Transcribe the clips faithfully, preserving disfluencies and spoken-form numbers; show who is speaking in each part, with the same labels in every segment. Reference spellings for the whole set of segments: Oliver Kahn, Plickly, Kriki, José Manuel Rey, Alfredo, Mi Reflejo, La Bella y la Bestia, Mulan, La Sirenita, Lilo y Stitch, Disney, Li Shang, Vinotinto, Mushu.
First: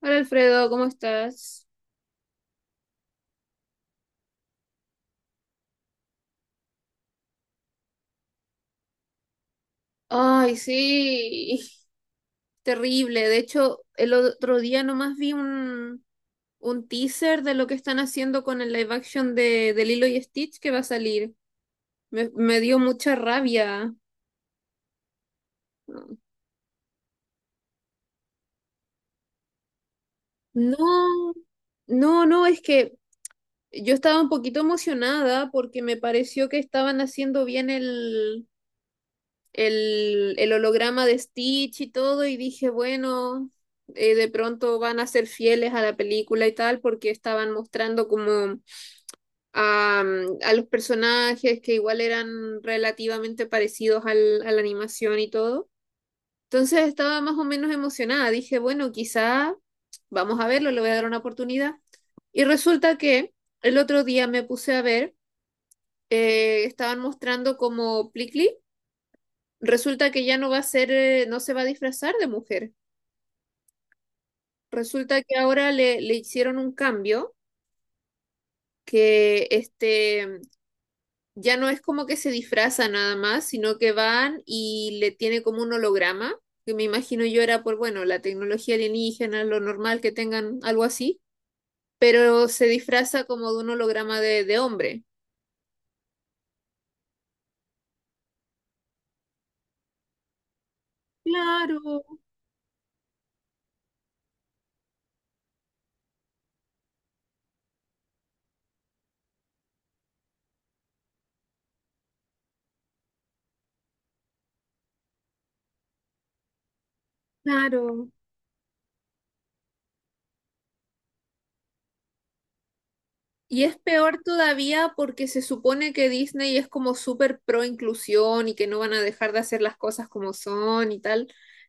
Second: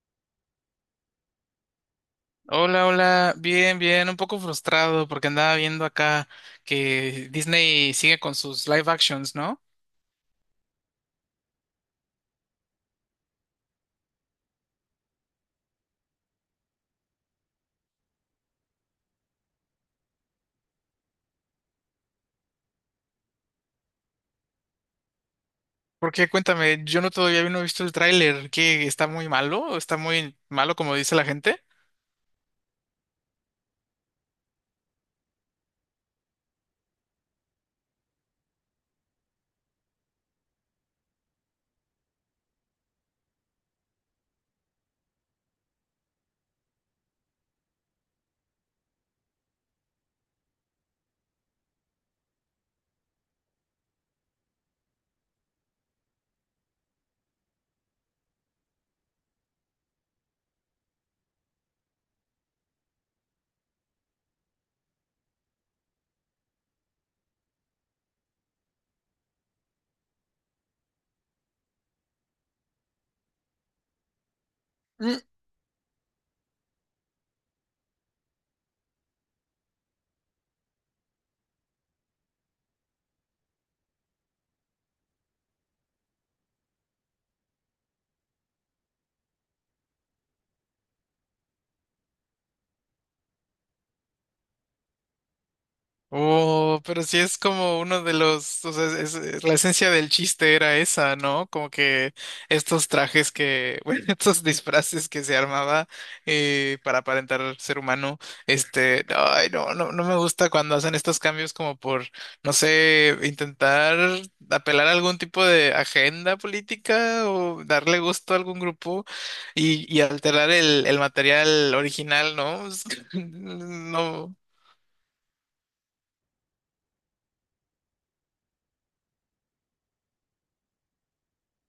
Speaker 1: Hola Alfredo, ¿cómo estás?
Speaker 2: Hola, hola, bien, bien, un poco frustrado porque andaba viendo acá que Disney sigue con sus live actions, ¿no?
Speaker 1: Ay, sí, terrible. De hecho, el otro día nomás vi un, un teaser de lo que están haciendo con el live action de, de Lilo y Stitch que va a salir. Me, me dio mucha rabia.
Speaker 2: Porque cuéntame, yo no todavía no he visto el tráiler. ¿Qué, está muy malo, está muy malo como dice la
Speaker 1: No,
Speaker 2: gente?
Speaker 1: no, no, es que yo estaba un poquito emocionada porque me pareció que estaban haciendo bien el, el holograma de Stitch y todo, y dije, bueno, eh, de pronto van a ser fieles a la película y tal, porque estaban mostrando como a, mm, a los personajes que igual eran relativamente parecidos al, a la animación y todo. Entonces estaba más o menos emocionada, dije, bueno, quizá vamos a verlo, le voy a dar una oportunidad. Y resulta que el otro día me puse a ver, eh, estaban mostrando como Plickly, resulta que ya no va a ser, eh, no se va a disfrazar de mujer.
Speaker 2: Mm.
Speaker 1: Resulta que ahora le, le hicieron un cambio que este ya no es como que se disfraza nada más, sino que van y le tiene como un holograma, que me imagino yo era por, bueno, la tecnología alienígena, lo normal que tengan algo así, pero se disfraza como de un holograma de, de hombre.
Speaker 2: Oh, pero sí es como uno de los, o sea, es- es- la esencia del chiste era esa, ¿no? Como
Speaker 1: Claro,
Speaker 2: que estos trajes que, bueno, estos disfraces que se armaba eh, para aparentar ser humano, este, ay, no, no, no me gusta cuando hacen estos cambios como por, no sé, intentar apelar a algún tipo de agenda política o darle
Speaker 1: claro.
Speaker 2: gusto a algún grupo y, y alterar el, el material original, ¿no?
Speaker 1: Y es peor
Speaker 2: No.
Speaker 1: todavía porque se supone que Disney es como súper pro inclusión y que no van a dejar de hacer las cosas como son y tal.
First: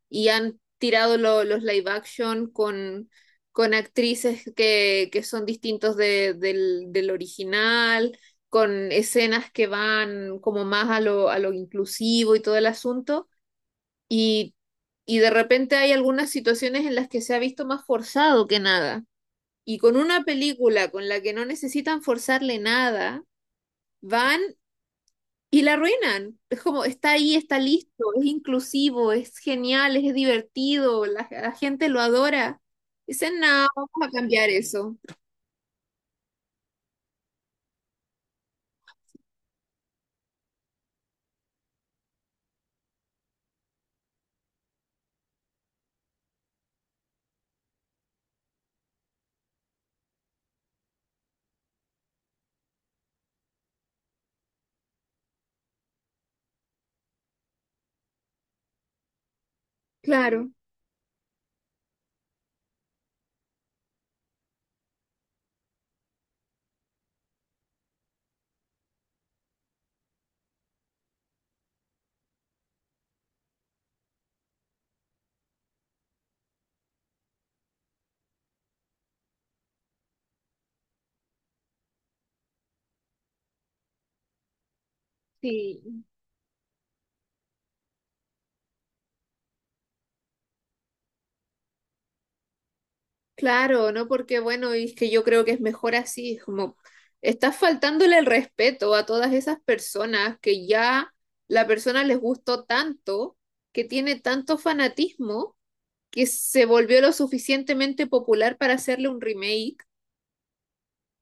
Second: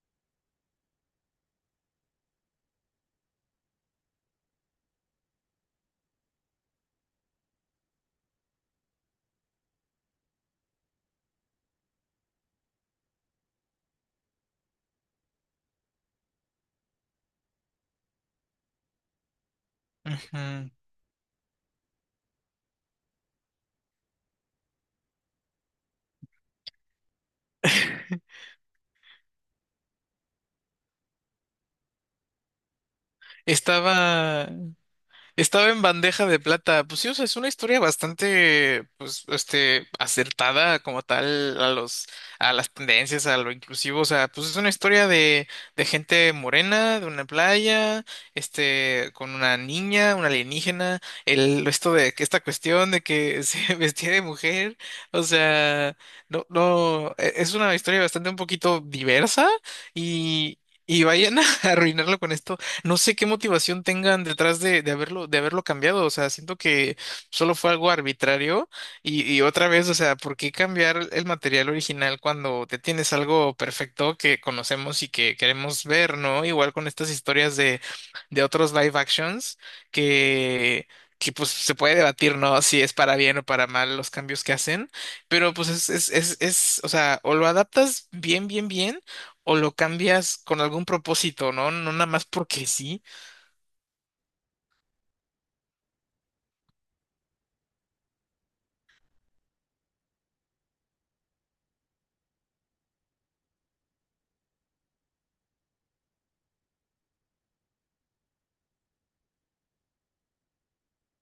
Speaker 1: Y han tirado lo- los live action con, con actrices que, que son distintos de- del, del original, con escenas que van como más a lo, a lo inclusivo y todo el asunto. Y, y de repente hay algunas situaciones en las que se ha visto más forzado que nada y con una
Speaker 2: Ujú.
Speaker 1: película con la que no necesitan forzarle nada, van y la arruinan. Es como, está ahí, está listo, es inclusivo, es genial, es divertido, la, la gente lo adora. Dicen, no, vamos a cambiar
Speaker 2: Estaba,
Speaker 1: eso.
Speaker 2: estaba en bandeja de plata. Pues sí, o sea, es una historia bastante, pues, este, acertada como tal a los, a las tendencias, a lo inclusivo. O sea, pues es una historia de, de gente morena, de una playa, este, con una niña, una alienígena, el, esto de que esta cuestión de que se vestía de mujer. O sea, no, no, e- es una historia bastante un poquito diversa
Speaker 1: Claro,
Speaker 2: y, y vayan a arruinarlo con esto. No sé qué motivación tengan detrás de, de haberlo, de haberlo cambiado. O sea, siento que solo fue algo arbitrario. Y, y otra vez, o sea, ¿por qué cambiar el material original cuando te tienes algo perfecto que conocemos y que queremos ver, ¿no? Igual con estas historias de, de otros live actions que. que pues se puede debatir, ¿no? Si es para bien o para mal los cambios que hacen, pero pues
Speaker 1: sí,
Speaker 2: es es es o o sea o lo adaptas bien bien bien o lo cambias con algún propósito, ¿no? No nada más porque sí.
Speaker 1: claro, no porque, bueno, y es que yo creo que es mejor así, es como, estás faltándole el respeto a todas esas personas que ya la persona les gustó tanto, que tiene tanto fanatismo que se volvió lo suficientemente popular para hacerle un remake.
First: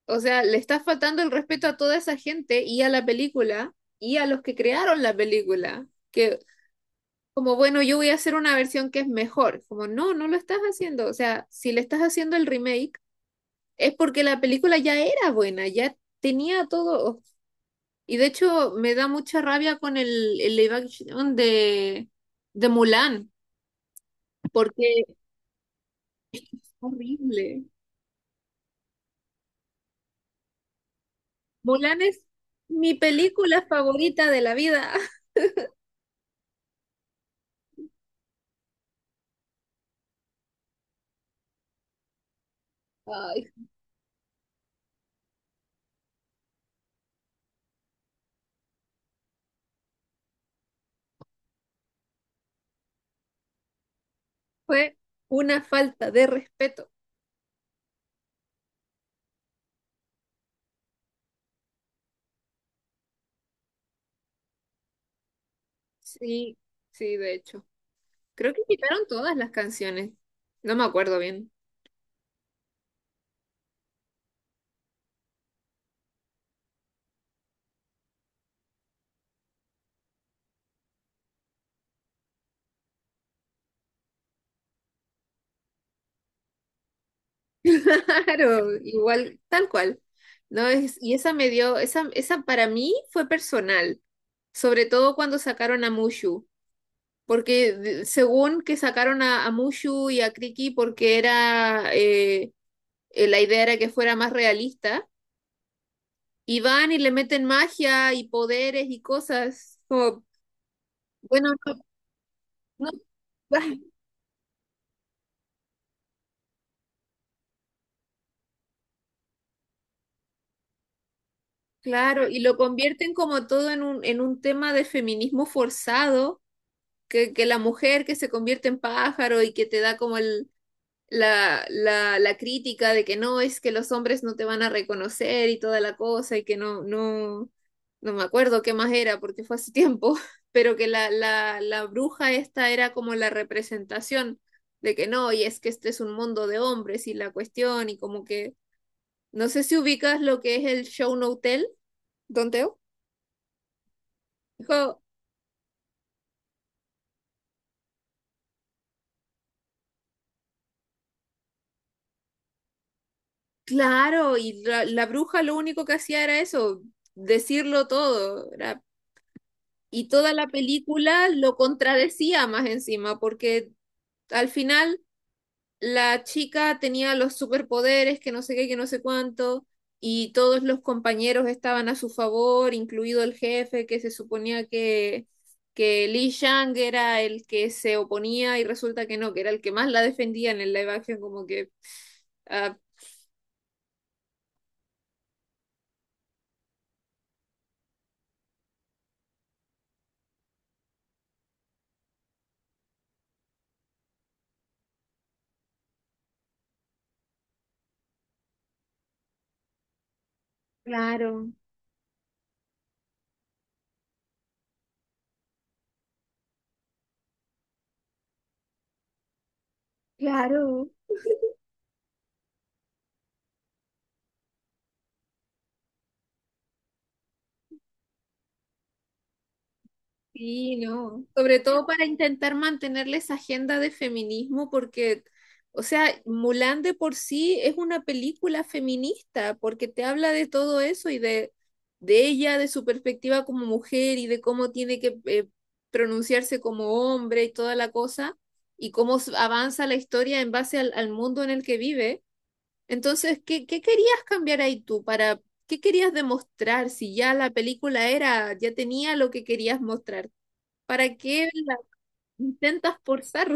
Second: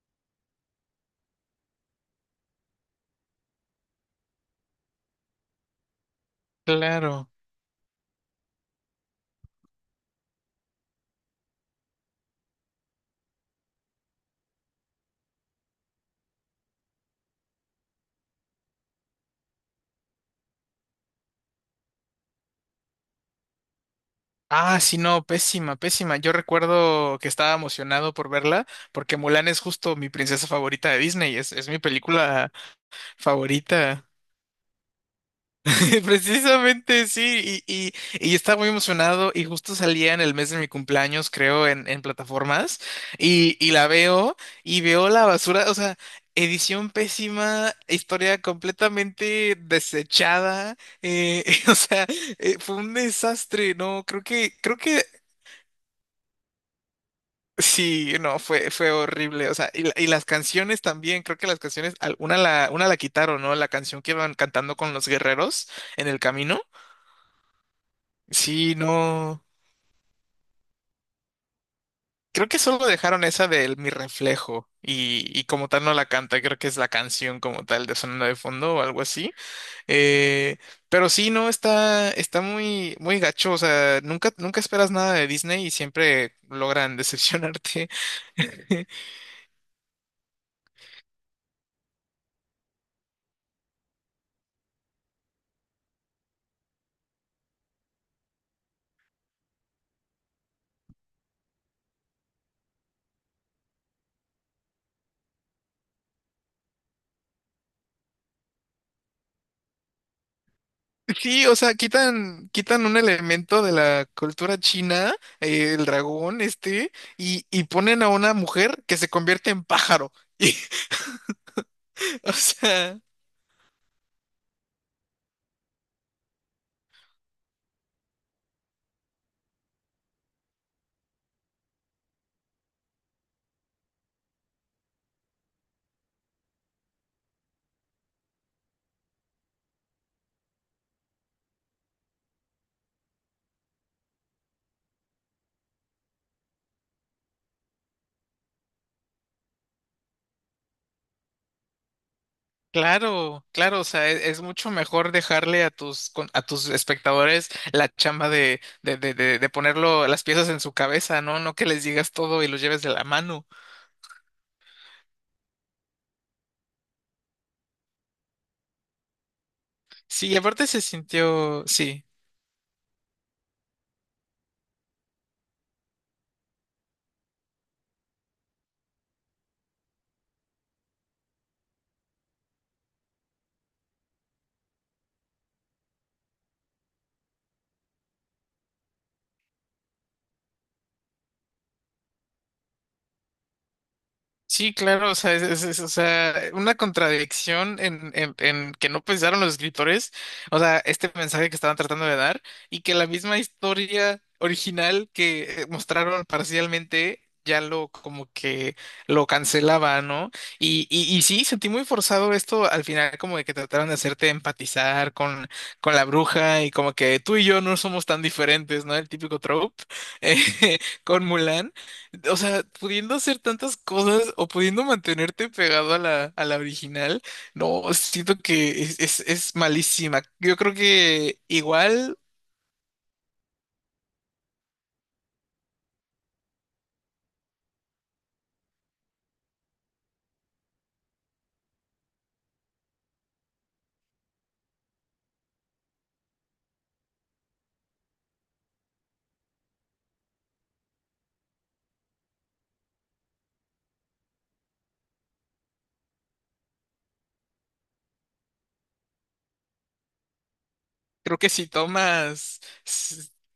Speaker 1: O sea, le está faltando el respeto a toda esa gente y a la película y a los que crearon la película. Que
Speaker 2: Claro.
Speaker 1: como, bueno, yo voy a hacer una versión que es mejor. Como, no, no lo estás haciendo. O sea, si le estás haciendo el remake, es porque la película ya era buena, ya tenía todo. Y de hecho, me da mucha rabia con el, el live action de, de Mulan,
Speaker 2: Ah, sí,
Speaker 1: porque es
Speaker 2: no, pésima, pésima. Yo recuerdo que estaba
Speaker 1: horrible.
Speaker 2: emocionado por verla porque Mulan es justo mi princesa favorita de Disney, es, es mi
Speaker 1: Mulan es
Speaker 2: película
Speaker 1: mi película
Speaker 2: favorita.
Speaker 1: favorita de la vida.
Speaker 2: Precisamente sí, y, y, y estaba muy emocionado y justo salía en el mes de mi cumpleaños, creo, en, en plataformas,
Speaker 1: Ay,
Speaker 2: y, y la veo y veo la basura, o sea, edición pésima, historia completamente desechada, eh, o sea, eh, fue un desastre. No, creo que, creo
Speaker 1: fue
Speaker 2: que
Speaker 1: una falta de respeto.
Speaker 2: sí, no, fue, fue horrible, o sea, y, la- y las canciones también, creo que las canciones, al- una la, una la quitaron, ¿no? La canción que iban cantando con los guerreros en el
Speaker 1: Sí,
Speaker 2: camino.
Speaker 1: sí, de hecho. Creo que
Speaker 2: Sí,
Speaker 1: quitaron todas
Speaker 2: no.
Speaker 1: las canciones. No me acuerdo bien.
Speaker 2: Creo que solo dejaron esa del Mi Reflejo y, y como tal no la canta, creo que es la canción como tal de sonando de fondo o algo así. Eh, pero sí, no, está, está muy, muy gacho, o sea, nunca, nunca esperas nada de Disney y siempre logran decepcionarte.
Speaker 1: Claro, igual, tal cual. No es, y esa me dio, esa, esa para mí fue personal, sobre todo cuando sacaron a Mushu, porque de- según que sacaron a, a Mushu y a Kriki porque era eh, eh, la idea era que fuera más realista. Y van y le meten magia y poderes y cosas. Como,
Speaker 2: Sí,
Speaker 1: bueno,
Speaker 2: o
Speaker 1: no,
Speaker 2: sea, quitan, quitan
Speaker 1: no,
Speaker 2: un elemento de
Speaker 1: ah,
Speaker 2: la cultura china, eh, el dragón este, y, y ponen a una mujer que se convierte en pájaro. Y,
Speaker 1: claro,
Speaker 2: o
Speaker 1: y lo
Speaker 2: sea...
Speaker 1: convierten como todo en un, en un tema de feminismo forzado, que, que la mujer que se convierte en pájaro y que te da como el, la, la, la crítica de que no, es que los hombres no te van a reconocer y toda la cosa y que no, no, no me acuerdo qué más era porque fue hace tiempo, pero que la, la, la bruja esta era como la representación de que no, y es que este es un mundo de hombres y la cuestión y como que, no sé si ubicas lo que es el show no hotel, Don Teo.
Speaker 2: Claro, claro, o sea, e- es mucho
Speaker 1: Dijo,
Speaker 2: mejor dejarle a tus con- a tus espectadores la chamba de, de, de, de, de ponerlo las piezas en su cabeza, ¿no? No que les digas todo y los lleves de la mano.
Speaker 1: claro, y la, la bruja lo único que hacía era eso, decirlo todo, era. Y
Speaker 2: Sí,
Speaker 1: toda
Speaker 2: y
Speaker 1: la
Speaker 2: aparte se
Speaker 1: película lo
Speaker 2: sintió, sí.
Speaker 1: contradecía más encima, porque al final la chica tenía los superpoderes, que no sé qué, que no sé cuánto, y todos los compañeros estaban a su favor, incluido el jefe, que se suponía que, que Li Shang era el que se oponía, y resulta que no, que era el que más la defendía en el live action, como que... ah,
Speaker 2: Sí, claro, o sea, es, es- es, o sea, una contradicción en, en, en que no pensaron los escritores, o sea, este mensaje que estaban tratando de dar y que la misma historia original que eh, mostraron parcialmente ya lo como que lo cancelaba, ¿no? Y, y, y sí,
Speaker 1: claro,
Speaker 2: sentí muy forzado esto al final, como de que trataron de hacerte empatizar con, con la bruja y como que tú y yo no somos tan diferentes, ¿no? El típico trope eh,
Speaker 1: claro.
Speaker 2: con Mulan. O sea, pudiendo hacer tantas cosas o pudiendo mantenerte pegado a la, a la original, no, siento que es, es, es malísima. Yo creo
Speaker 1: Sí, no.
Speaker 2: que
Speaker 1: Sobre todo para
Speaker 2: igual,
Speaker 1: intentar mantenerle esa agenda de feminismo, porque, o sea, Mulan de por sí es una película feminista, porque te habla de todo eso y de, de ella, de su perspectiva como mujer y de cómo tiene que eh, pronunciarse como hombre y toda la cosa, y cómo s- avanza la historia en base al, al mundo en el que vive. Entonces, ¿qué, qué querías cambiar ahí tú para, qué querías demostrar si ya la película era, ya tenía lo que querías mostrar? ¿Para
Speaker 2: creo
Speaker 1: qué
Speaker 2: que si
Speaker 1: la
Speaker 2: tomas
Speaker 1: intentas forzar?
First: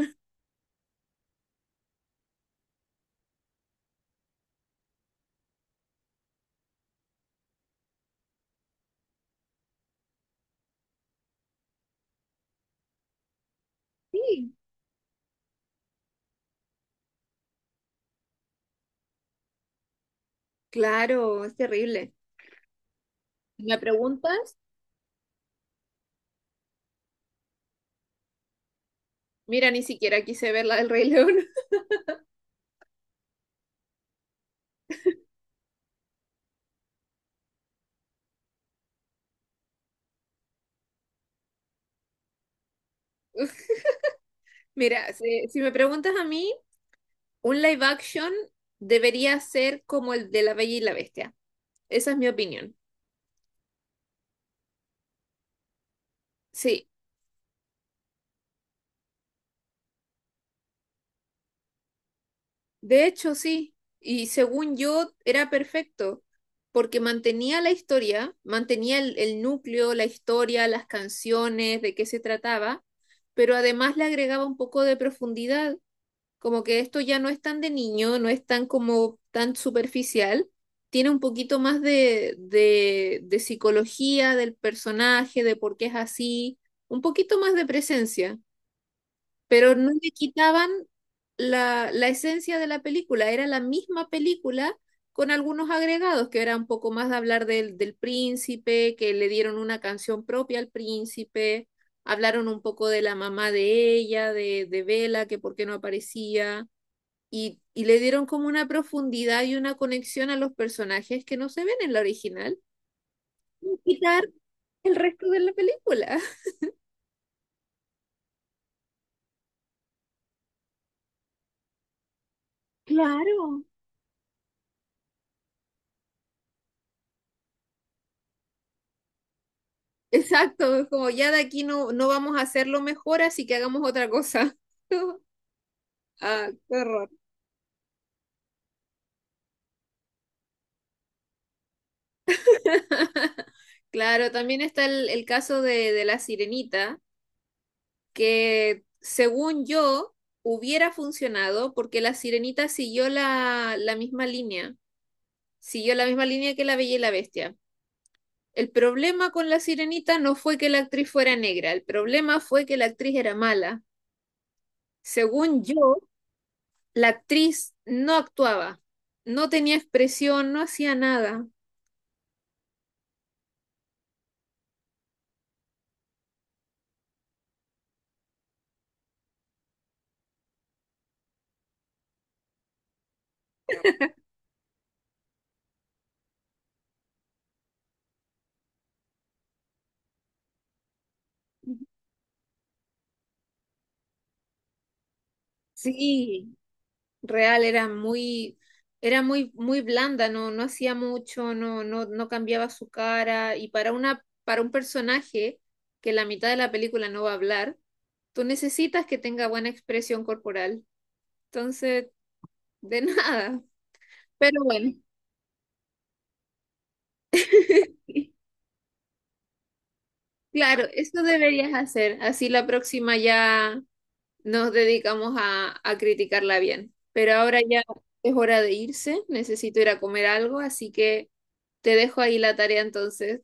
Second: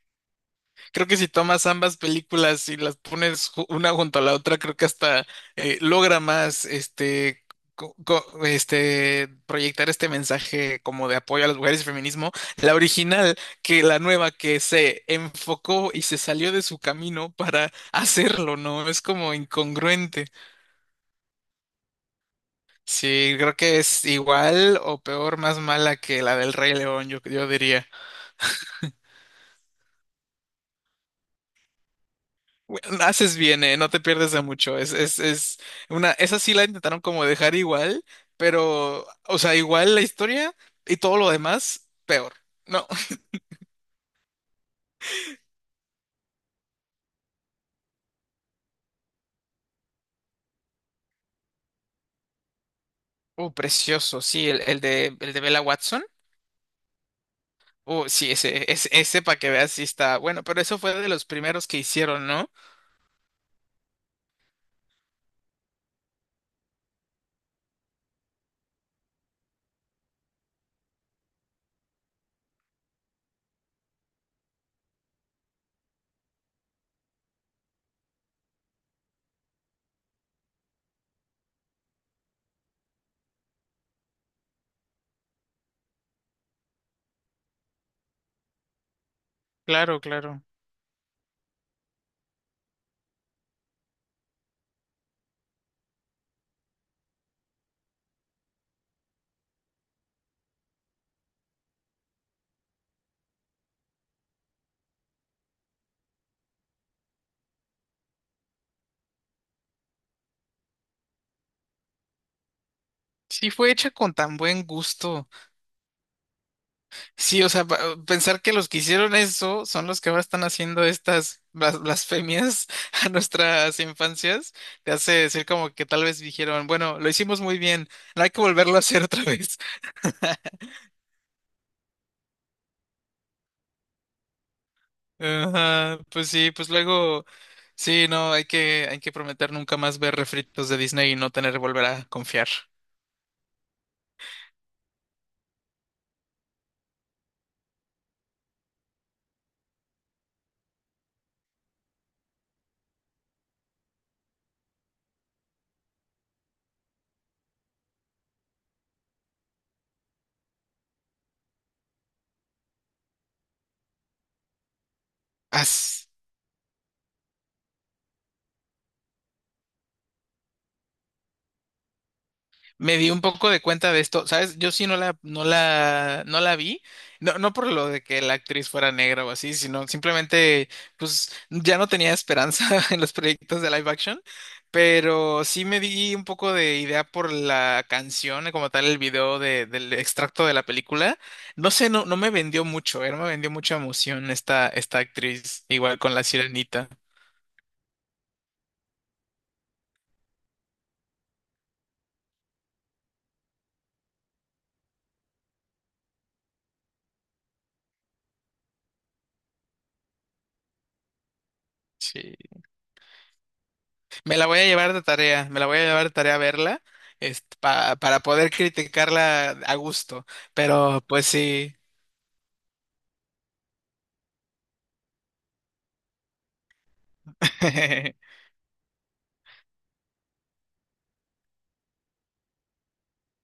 Speaker 2: creo que si tomas ambas películas y las pones ju- una junto a la otra, creo que hasta eh, logra más este, co- co- este proyectar este mensaje como de apoyo a las mujeres y feminismo, la original que la nueva
Speaker 1: Sí,
Speaker 2: que se enfocó y se salió de su camino para hacerlo, ¿no? Es como incongruente.
Speaker 1: claro, es terrible.
Speaker 2: Sí, creo
Speaker 1: Si me
Speaker 2: que es
Speaker 1: preguntas,
Speaker 2: igual o peor, más mala que la del Rey León, yo, yo diría.
Speaker 1: mira, ni siquiera quise ver la del Rey León.
Speaker 2: Bueno, haces bien, eh, no te pierdes de mucho. Es, es, es una, esa sí la intentaron como dejar igual, pero, o sea, igual la historia y todo lo demás, peor. No.
Speaker 1: Mira, si, si me preguntas a mí, un live action debería ser como el de La Bella y la Bestia. Esa es mi opinión.
Speaker 2: Uh, precioso, sí, el, el de, el de Bella Watson.
Speaker 1: Sí,
Speaker 2: Uh, sí, ese, ese, ese para que veas si está bueno, pero eso fue de los primeros que hicieron, ¿no?
Speaker 1: de hecho sí. Y según yo, era perfecto, porque mantenía la historia, mantenía el, el núcleo, la historia, las canciones, de qué se trataba, pero además le agregaba un poco de profundidad. Como que esto ya no es tan de niño, no es tan como tan superficial, tiene un poquito más de, de, de psicología del personaje, de por qué es así, un poquito más de presencia, pero no
Speaker 2: Claro,
Speaker 1: le
Speaker 2: claro.
Speaker 1: quitaban la, la esencia de la película, era la misma película con algunos agregados, que era un poco más de hablar del, del príncipe, que le dieron una canción propia al príncipe, hablaron un poco de la mamá de ella, de, de Bella, que por qué no aparecía y, y le dieron como una profundidad y una conexión a los personajes que no se ven en la original,
Speaker 2: Sí, fue
Speaker 1: sin
Speaker 2: hecha con
Speaker 1: quitar
Speaker 2: tan buen
Speaker 1: el
Speaker 2: gusto.
Speaker 1: resto de la película.
Speaker 2: Sí, o sea, pa- pensar que los que hicieron eso son los que ahora están haciendo estas blas- blasfemias a
Speaker 1: Claro.
Speaker 2: nuestras infancias, te hace decir como que tal vez dijeron, bueno, lo hicimos muy bien, no hay que volverlo a hacer otra vez.
Speaker 1: Exacto, es como ya de aquí no, no vamos a hacerlo mejor, así que hagamos otra cosa.
Speaker 2: Ajá, pues
Speaker 1: Ah,
Speaker 2: sí, pues
Speaker 1: qué horror.
Speaker 2: luego, sí, no, hay que, hay que prometer nunca más ver refritos de Disney y no tener que volver a confiar.
Speaker 1: Claro, también está el, el caso de, de la sirenita, que según yo hubiera funcionado porque la sirenita siguió la, la misma línea, siguió la misma línea que la Bella y la Bestia. El problema con La Sirenita no fue que la actriz fuera negra, el problema fue que la actriz era mala. Según yo,
Speaker 2: As.
Speaker 1: la actriz no actuaba, no tenía expresión, no hacía nada.
Speaker 2: Me di un poco de cuenta de esto, ¿sabes? Yo sí no la, no la, no la vi, no, no por lo de que la actriz fuera negra o así, sino simplemente, pues, ya no tenía esperanza en los proyectos de live action, pero sí me di un poco de idea por la canción, como tal, el video de- del extracto de la película. No sé, no, no me vendió mucho, eh, no me vendió mucha emoción esta, esta actriz, igual con la
Speaker 1: Sí,
Speaker 2: Sirenita.
Speaker 1: real era muy era muy muy blanda, no no hacía mucho, no no no cambiaba su cara y para una para un personaje que la mitad de la película no va a hablar, tú necesitas que tenga buena expresión corporal. Entonces,
Speaker 2: Sí.
Speaker 1: de nada.
Speaker 2: Me la voy
Speaker 1: Pero
Speaker 2: a
Speaker 1: bueno.
Speaker 2: llevar de tarea, me la voy a llevar de tarea a verla, este, pa- para poder criticarla a gusto.
Speaker 1: Claro,
Speaker 2: Pero
Speaker 1: eso
Speaker 2: pues
Speaker 1: deberías
Speaker 2: sí,
Speaker 1: hacer. Así la próxima ya nos dedicamos a, a criticarla bien. Pero ahora ya es hora de irse. Necesito ir a comer algo, así que te dejo ahí la tarea entonces.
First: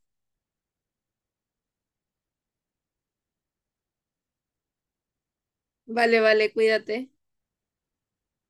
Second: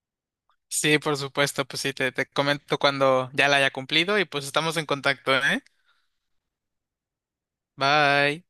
Speaker 2: sí, por supuesto, pues sí, te, te comento cuando ya la haya cumplido y pues estamos en contacto, ¿eh?
Speaker 1: Vale, vale, cuídate.
Speaker 2: Bye.